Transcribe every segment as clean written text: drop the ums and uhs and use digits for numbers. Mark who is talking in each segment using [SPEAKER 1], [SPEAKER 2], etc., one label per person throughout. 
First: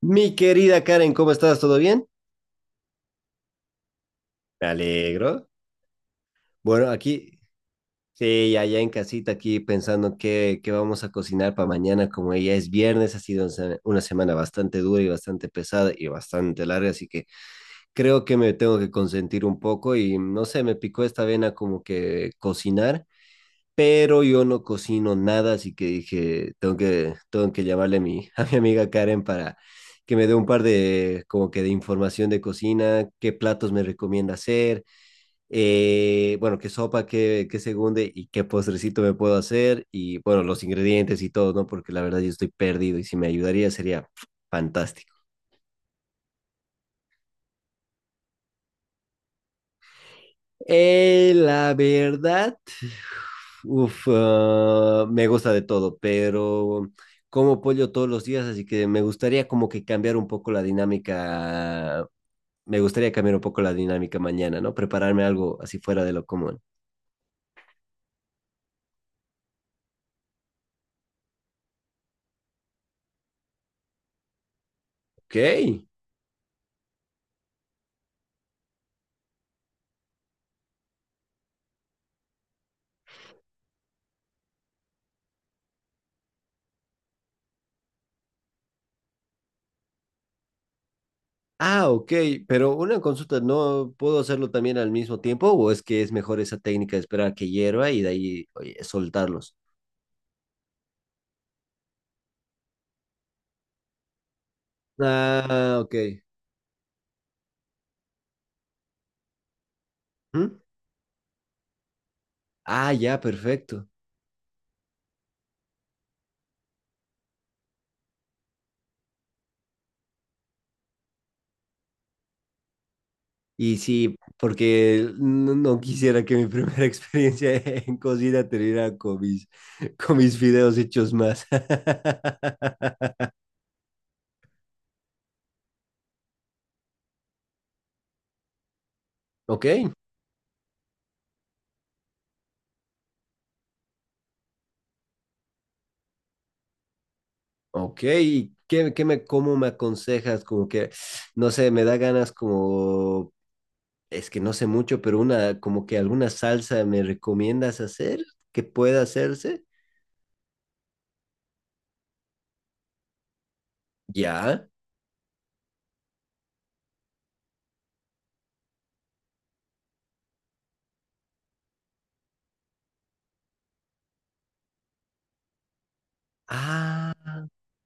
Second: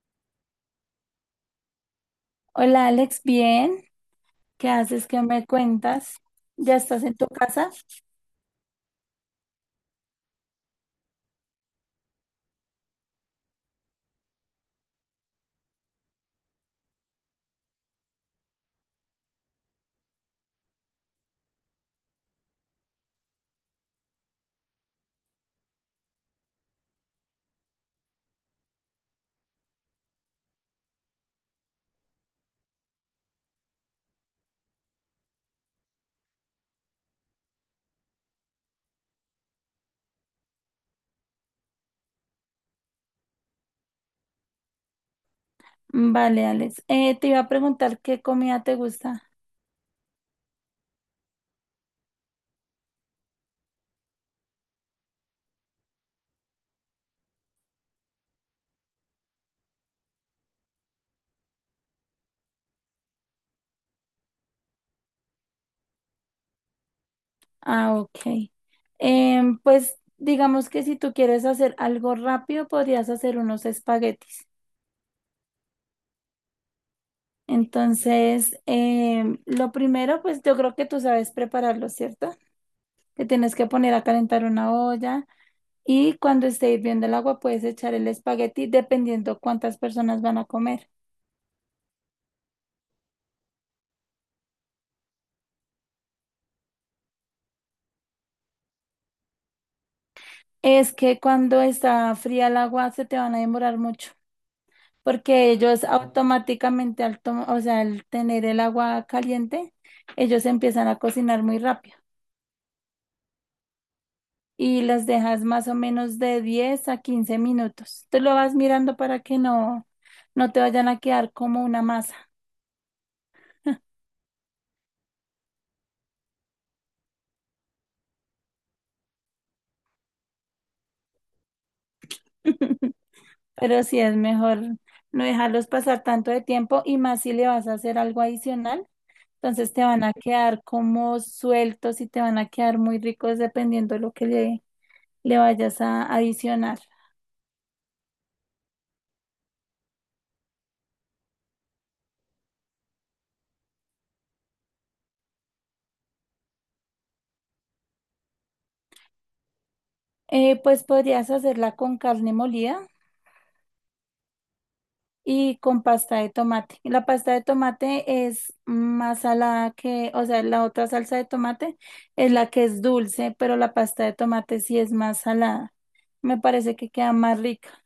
[SPEAKER 1] Mi querida Karen, ¿cómo estás? ¿Todo bien?
[SPEAKER 2] Hola Alex, bien.
[SPEAKER 1] Me
[SPEAKER 2] ¿Qué haces? ¿Qué me
[SPEAKER 1] alegro.
[SPEAKER 2] cuentas? ¿Ya
[SPEAKER 1] Bueno,
[SPEAKER 2] estás en tu
[SPEAKER 1] aquí,
[SPEAKER 2] casa?
[SPEAKER 1] sí, allá en casita, aquí pensando qué vamos a cocinar para mañana, como ya es viernes, ha sido una semana bastante dura y bastante pesada y bastante larga, así que creo que me tengo que consentir un poco y no sé, me picó esta vena como que cocinar, pero yo no cocino nada, así que dije, tengo que llamarle a mi, a mi amiga Karen para que me dé un par de, como que de información de cocina, qué platos me recomienda hacer, bueno, qué sopa, qué segunde y qué postrecito me puedo hacer y bueno, los ingredientes y todo, ¿no? Porque la verdad yo estoy perdido y si me ayudaría sería fantástico.
[SPEAKER 2] Vale, Alex. Te iba a preguntar qué comida te gusta.
[SPEAKER 1] La verdad, me gusta de todo, pero como pollo todos los días, así que me gustaría como que cambiar un poco la dinámica. Me gustaría cambiar un poco la dinámica mañana, ¿no? Prepararme algo así fuera de lo común.
[SPEAKER 2] Ah, ok. Pues digamos que si tú quieres hacer algo rápido, podrías hacer unos espaguetis.
[SPEAKER 1] Ok.
[SPEAKER 2] Entonces, lo primero, pues yo creo que tú sabes prepararlo, ¿cierto? Te tienes que poner a calentar una olla y cuando esté hirviendo el agua puedes echar el espagueti dependiendo cuántas personas van a comer.
[SPEAKER 1] Ah, ok, pero una consulta, ¿no puedo hacerlo también al mismo tiempo o es que es mejor esa técnica de esperar a que hierva y de ahí oye, soltarlos?
[SPEAKER 2] Es que cuando está fría el agua se te van a demorar mucho, porque
[SPEAKER 1] Ah,
[SPEAKER 2] ellos
[SPEAKER 1] ok.
[SPEAKER 2] automáticamente, o sea, al tener el agua caliente, ellos
[SPEAKER 1] ¿Mm?
[SPEAKER 2] empiezan a cocinar muy rápido
[SPEAKER 1] Ah, ya, perfecto.
[SPEAKER 2] y las dejas más o menos de 10 a 15 minutos. Tú lo vas mirando para que no te vayan a quedar como una masa.
[SPEAKER 1] Y sí, porque no quisiera que mi primera experiencia en cocina terminara con mis, con mis videos hechos más.
[SPEAKER 2] Pero sí es mejor no dejarlos pasar tanto de tiempo y más si le vas a hacer algo adicional.
[SPEAKER 1] Ok,
[SPEAKER 2] Entonces te van a quedar como sueltos y te van a quedar muy ricos dependiendo de lo que le vayas a adicionar.
[SPEAKER 1] ok. ¿Y qué me, cómo me aconsejas? Como que, no sé, me da ganas como, es que no sé mucho, pero una, como que alguna salsa me recomiendas hacer que pueda hacerse.
[SPEAKER 2] Pues podrías hacerla con carne molida
[SPEAKER 1] Ya.
[SPEAKER 2] y con pasta de tomate. Y la pasta de tomate es más salada que, o sea, la otra salsa de tomate es la que es dulce, pero la pasta de tomate sí es más salada. Me parece que queda
[SPEAKER 1] Ah.
[SPEAKER 2] más rica.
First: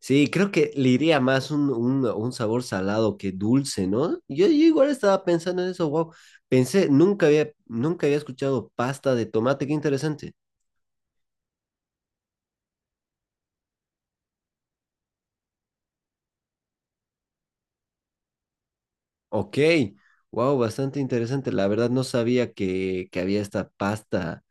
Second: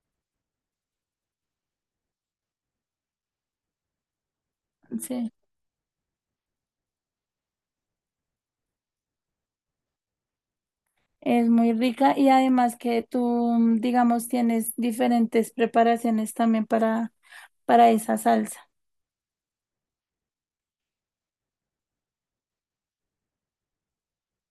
[SPEAKER 1] Sí, creo que le iría más un sabor salado que dulce, ¿no? Yo igual estaba
[SPEAKER 2] Sí.
[SPEAKER 1] pensando en eso, wow. Pensé, nunca había escuchado pasta de tomate, qué interesante.
[SPEAKER 2] Es muy rica y además que tú, digamos, tienes diferentes preparaciones también para esa salsa.
[SPEAKER 1] Ok, wow, bastante interesante. La verdad no sabía que había esta pasta,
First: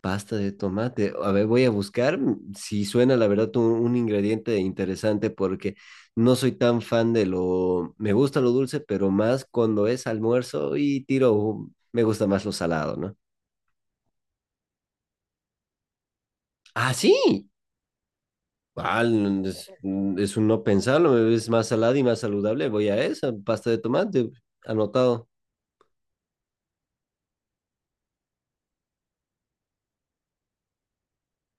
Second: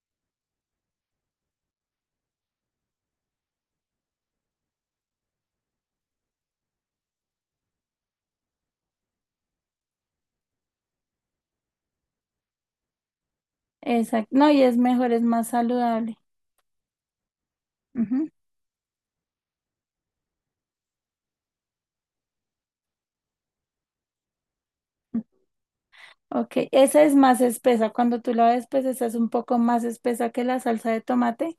[SPEAKER 1] pasta de tomate. A ver, voy a buscar si suena, la verdad, un ingrediente interesante porque no soy tan fan de lo, me gusta lo dulce, pero más cuando es almuerzo y tiro, me gusta más lo salado, ¿no?
[SPEAKER 2] Exacto. No, y es mejor, es más saludable.
[SPEAKER 1] Ah, sí.
[SPEAKER 2] Ujú.
[SPEAKER 1] Ah, es, es un no pensarlo, es más salada y más saludable. Voy a esa, pasta de tomate, anotado.
[SPEAKER 2] Ok, esa es más espesa. Cuando tú la ves, pues esa es un poco más espesa que la salsa de tomate,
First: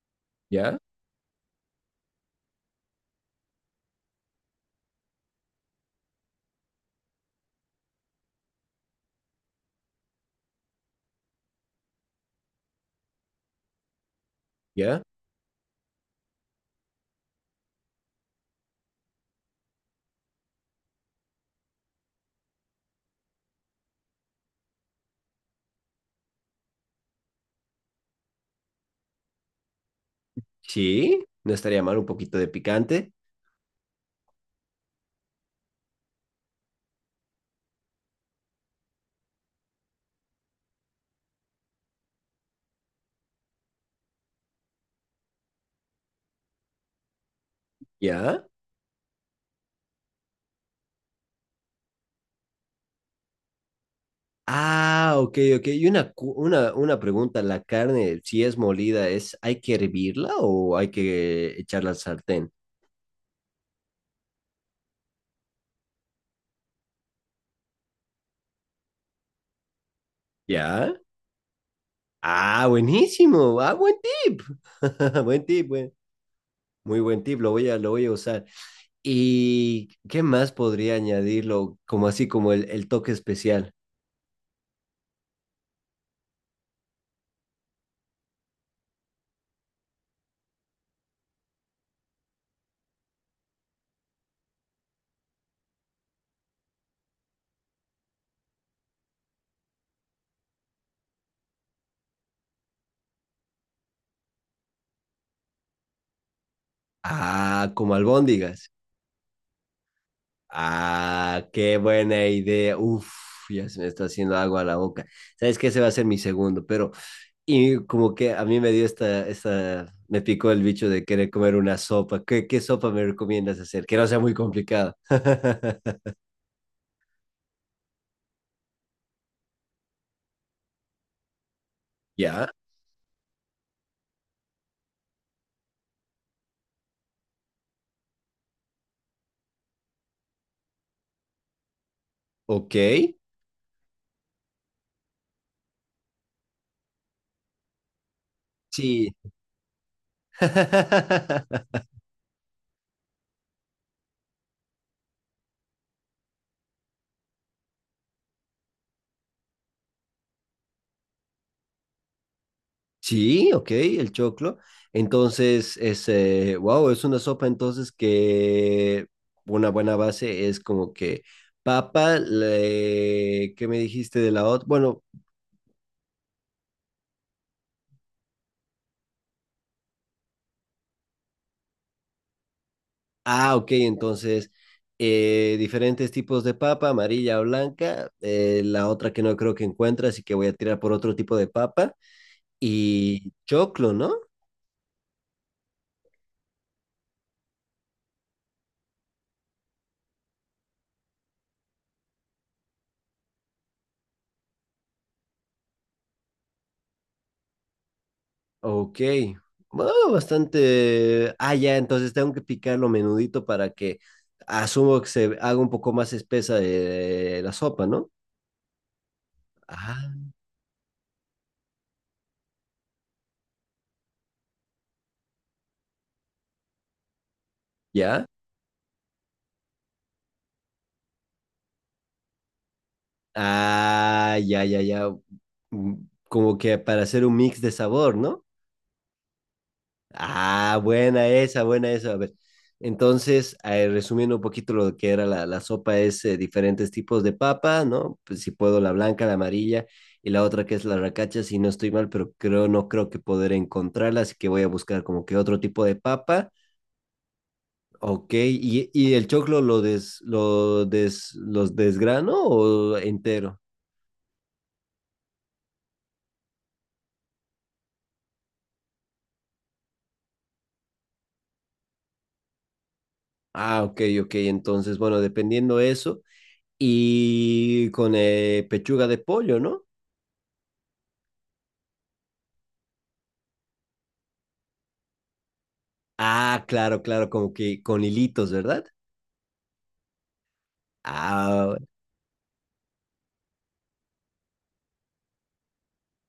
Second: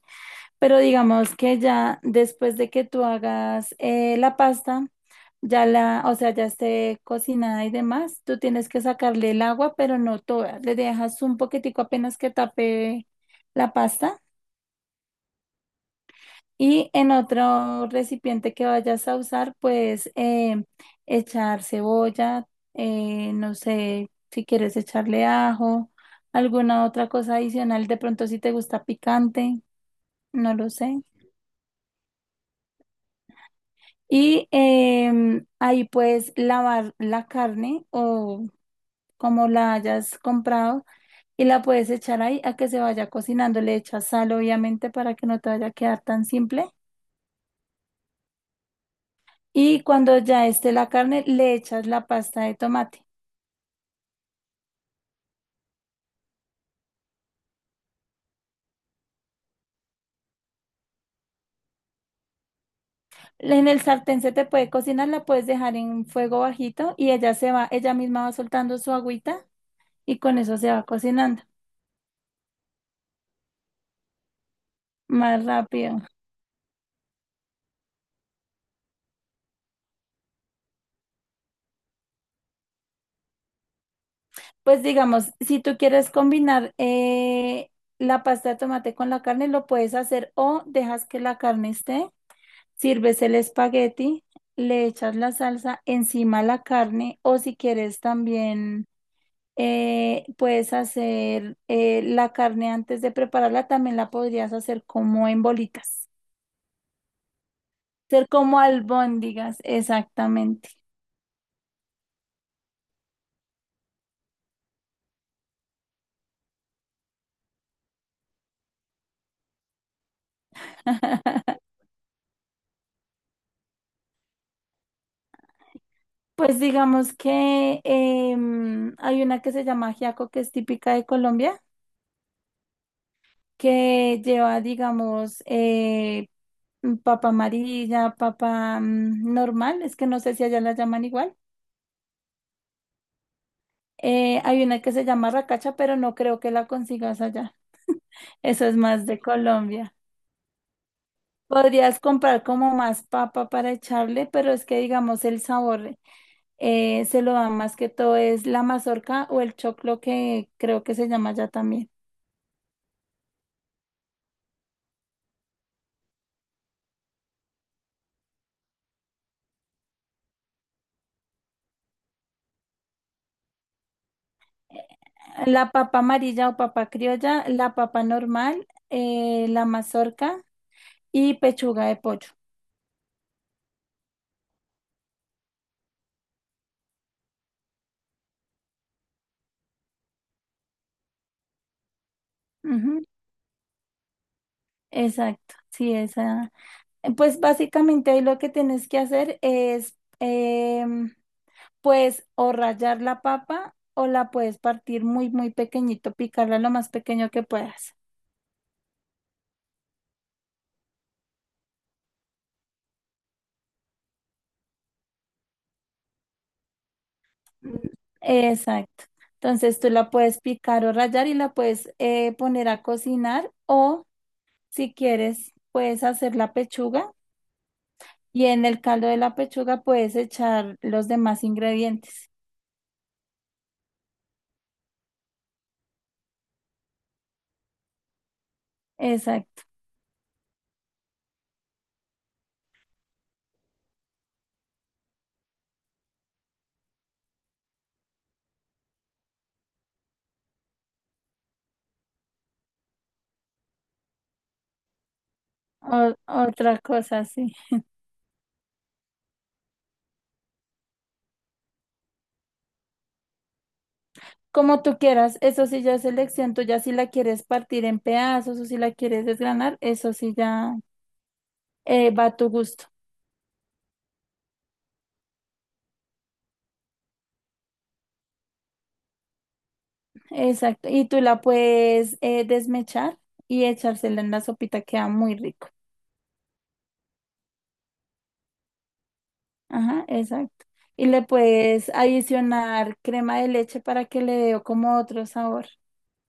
[SPEAKER 1] ¿Ya?
[SPEAKER 2] pero digamos que ya después de que tú hagas la pasta, ya la, o sea, ya esté cocinada y demás, tú tienes que sacarle el agua, pero no toda. Le dejas un poquitico apenas que tape la pasta.
[SPEAKER 1] ¿Ya?
[SPEAKER 2] Y en otro recipiente que vayas a usar, pues echar cebolla, no sé si quieres echarle ajo, alguna otra cosa adicional, de pronto si te gusta picante, no lo sé.
[SPEAKER 1] Sí, no estaría mal un poquito de picante.
[SPEAKER 2] Y ahí puedes lavar la carne o como la hayas comprado y la puedes echar ahí a que se vaya cocinando. Le echas sal, obviamente, para que no te vaya a quedar tan simple.
[SPEAKER 1] ¿Ya?
[SPEAKER 2] Y cuando ya esté la carne, le echas la pasta de tomate.
[SPEAKER 1] Ah, ok, ok. Y una, una pregunta, ¿la carne, si es molida, es, hay que hervirla o hay que echarla al sartén?
[SPEAKER 2] En el sartén se te puede cocinar, la puedes dejar en fuego bajito y ella se va, ella misma va soltando su agüita y con eso se va
[SPEAKER 1] ¿Ya?
[SPEAKER 2] cocinando
[SPEAKER 1] Ah, buenísimo. Ah, buen tip. Buen
[SPEAKER 2] más
[SPEAKER 1] tip, buen-
[SPEAKER 2] rápido.
[SPEAKER 1] muy buen tip. Lo voy a usar. ¿Y qué más podría añadirlo? Como así, como el toque especial.
[SPEAKER 2] Pues digamos, si tú quieres combinar la pasta de tomate con la carne, lo puedes hacer o dejas que la carne esté, sirves el espagueti, le echas la salsa encima a la carne o si quieres también puedes hacer la carne antes de prepararla, también la podrías hacer como en bolitas.
[SPEAKER 1] Ah, como
[SPEAKER 2] Ser como
[SPEAKER 1] albóndigas.
[SPEAKER 2] albóndigas, exactamente.
[SPEAKER 1] Ah, qué buena idea. Uf, ya se me está haciendo agua a la boca. Sabes que ese va a ser mi segundo, pero y como que a mí me dio me picó el bicho de querer comer una sopa. Qué sopa me recomiendas hacer? Que no sea muy complicada.
[SPEAKER 2] Pues digamos que hay una que se llama ajiaco, que es típica de Colombia,
[SPEAKER 1] ¿Ya?
[SPEAKER 2] que lleva, digamos, papa amarilla, papa normal, es que no sé si allá la llaman igual.
[SPEAKER 1] ¿Ok?
[SPEAKER 2] Hay una que se llama racacha, pero no creo que la consigas allá. Eso es más
[SPEAKER 1] Sí.
[SPEAKER 2] de Colombia. Podrías comprar como más papa para echarle, pero es que digamos el sabor. Se lo dan más que todo es la mazorca o el choclo que creo que se llama ya también.
[SPEAKER 1] Sí, ok, el choclo. Entonces, wow, es una sopa entonces que una buena base es como que papa, le, ¿qué me dijiste de la otra?
[SPEAKER 2] Eh,
[SPEAKER 1] Bueno,
[SPEAKER 2] La papa amarilla o papa criolla, la papa normal, la mazorca y pechuga de pollo.
[SPEAKER 1] ah, ok, entonces diferentes tipos de papa, amarilla o blanca, la otra que no creo que encuentre, así que voy a tirar por otro tipo de papa
[SPEAKER 2] Ujú.
[SPEAKER 1] y choclo, ¿no?
[SPEAKER 2] Exacto, sí, esa. Pues básicamente ahí lo que tienes que hacer es, em, pues, o rallar la papa o la puedes partir muy, muy pequeñito, picarla lo más pequeño que puedas.
[SPEAKER 1] Ok, bueno, bastante. Ah, ya, entonces tengo que picarlo menudito para que asumo que se haga un poco más espesa la
[SPEAKER 2] Mm.
[SPEAKER 1] sopa, ¿no?
[SPEAKER 2] Exacto. Entonces tú la
[SPEAKER 1] Ah,
[SPEAKER 2] puedes picar o rallar y la puedes poner a cocinar o si quieres puedes hacer la pechuga
[SPEAKER 1] ya.
[SPEAKER 2] y en el caldo de la pechuga puedes echar los demás ingredientes.
[SPEAKER 1] Ah, ya, ya, ya. Mm, como que para hacer un mix de sabor, ¿no?
[SPEAKER 2] Exacto.
[SPEAKER 1] Ah, buena esa, buena esa. A ver, entonces, resumiendo un poquito lo que era la sopa, es diferentes tipos de papa, ¿no? Pues si puedo, la blanca, la amarilla y la otra que es la racacha, si no estoy mal, pero creo, no creo que poder encontrarla, así que voy a buscar como que otro tipo de
[SPEAKER 2] O-
[SPEAKER 1] papa.
[SPEAKER 2] otra cosa, sí.
[SPEAKER 1] Ok, y el choclo los desgrano o entero?
[SPEAKER 2] Como tú quieras, eso sí ya es elección tuya, si la quieres partir en pedazos o si la quieres desgranar, eso sí ya va a tu gusto.
[SPEAKER 1] Ah, ok, ok, entonces, bueno, dependiendo eso, y con pechuga de pollo, ¿no?
[SPEAKER 2] Exacto. Y tú la puedes desmechar y echársela en la sopita, queda muy rico.
[SPEAKER 1] Ah, claro, claro, como que con hilitos, ¿verdad?
[SPEAKER 2] Ajá, exacto. Y le
[SPEAKER 1] Ah,
[SPEAKER 2] puedes adicionar crema de leche para que le dé como otro sabor.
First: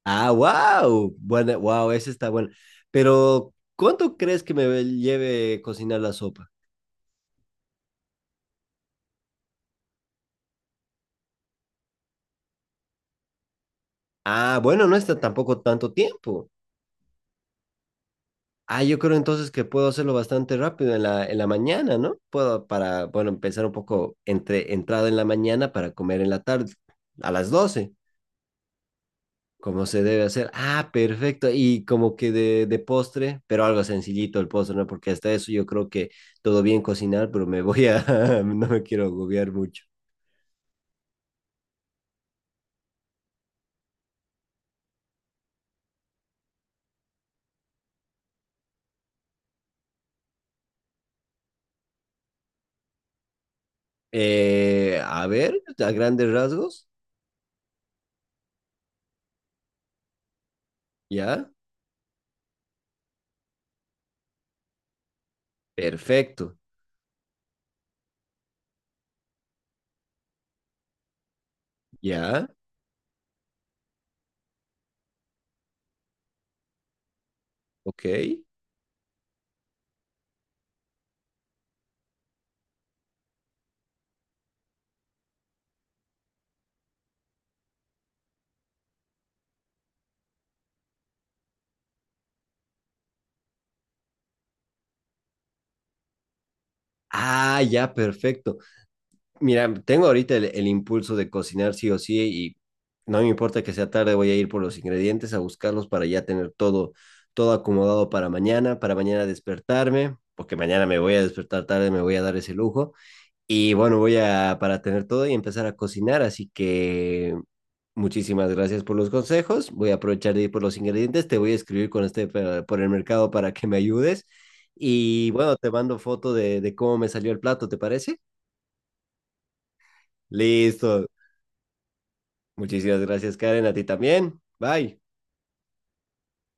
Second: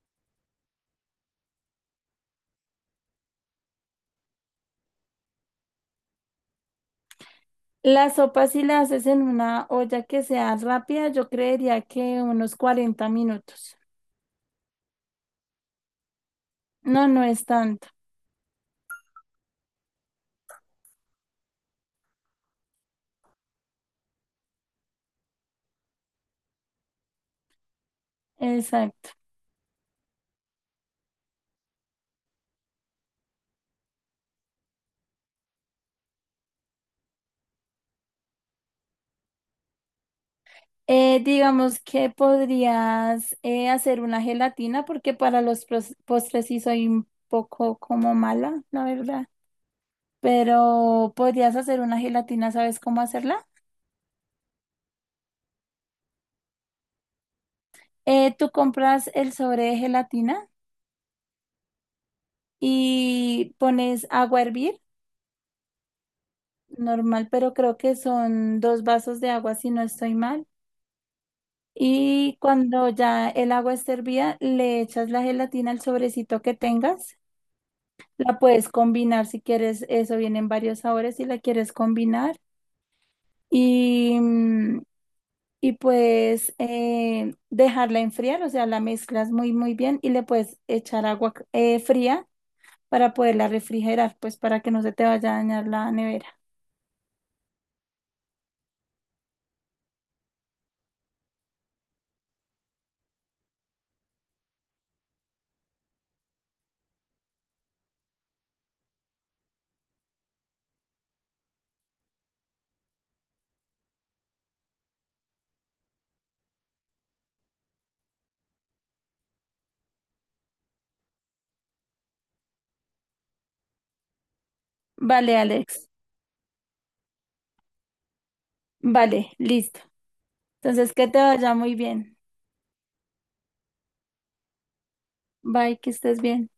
[SPEAKER 1] ah, wow. Bueno, wow, ese está bueno. Pero, ¿cuánto crees que me lleve cocinar la sopa?
[SPEAKER 2] La sopa, si la haces en una olla que sea rápida, yo creería que unos 40 minutos.
[SPEAKER 1] Ah, bueno, no está tampoco tanto tiempo.
[SPEAKER 2] No, no es tanto.
[SPEAKER 1] Ah, yo creo entonces que puedo hacerlo bastante rápido en la mañana, ¿no? Puedo para, bueno, empezar un poco entre entrada en la mañana para comer en la tarde, a las 12,
[SPEAKER 2] Exacto.
[SPEAKER 1] como se debe hacer. Ah, perfecto. Y como que de postre, pero algo sencillito el postre, ¿no? Porque hasta eso yo creo que todo bien cocinar, pero me voy a, no me quiero agobiar mucho.
[SPEAKER 2] Digamos que podrías hacer una gelatina porque para los postres sí soy un poco como mala, la verdad. Pero podrías hacer una gelatina, ¿sabes cómo hacerla?
[SPEAKER 1] A ver, a grandes rasgos,
[SPEAKER 2] tú compras el sobre de gelatina
[SPEAKER 1] ya,
[SPEAKER 2] y pones agua a hervir,
[SPEAKER 1] perfecto,
[SPEAKER 2] normal, pero creo que son dos vasos de agua si no estoy mal. Y
[SPEAKER 1] ya,
[SPEAKER 2] cuando ya el agua esté hervida, le echas la gelatina al sobrecito que tengas.
[SPEAKER 1] ok.
[SPEAKER 2] La puedes combinar si quieres, eso viene en varios sabores si la quieres combinar. Y, mm, y puedes dejarla enfriar, o sea, la mezclas muy, muy bien y le puedes echar agua fría para poderla refrigerar, pues para que no se te vaya a dañar la nevera.
[SPEAKER 1] Ah, ya, perfecto. Mira, tengo ahorita el impulso de cocinar sí o sí y no me importa que sea tarde, voy a ir por los ingredientes a buscarlos para ya tener todo, todo acomodado para mañana despertarme, porque mañana me voy a despertar tarde, me voy a dar ese lujo. Y bueno, voy a, para tener todo y empezar a cocinar, así que muchísimas gracias por los consejos, voy a aprovechar de ir por los ingredientes, te voy a escribir con este por el mercado para que me ayudes. Y
[SPEAKER 2] Vale,
[SPEAKER 1] bueno, te
[SPEAKER 2] Alex.
[SPEAKER 1] mando foto de cómo me salió el plato, ¿te parece?
[SPEAKER 2] Vale, listo. Entonces,
[SPEAKER 1] Listo,
[SPEAKER 2] que te vaya muy bien.
[SPEAKER 1] muchísimas gracias, Karen. A ti también. Bye.
[SPEAKER 2] Bye, que estés bien.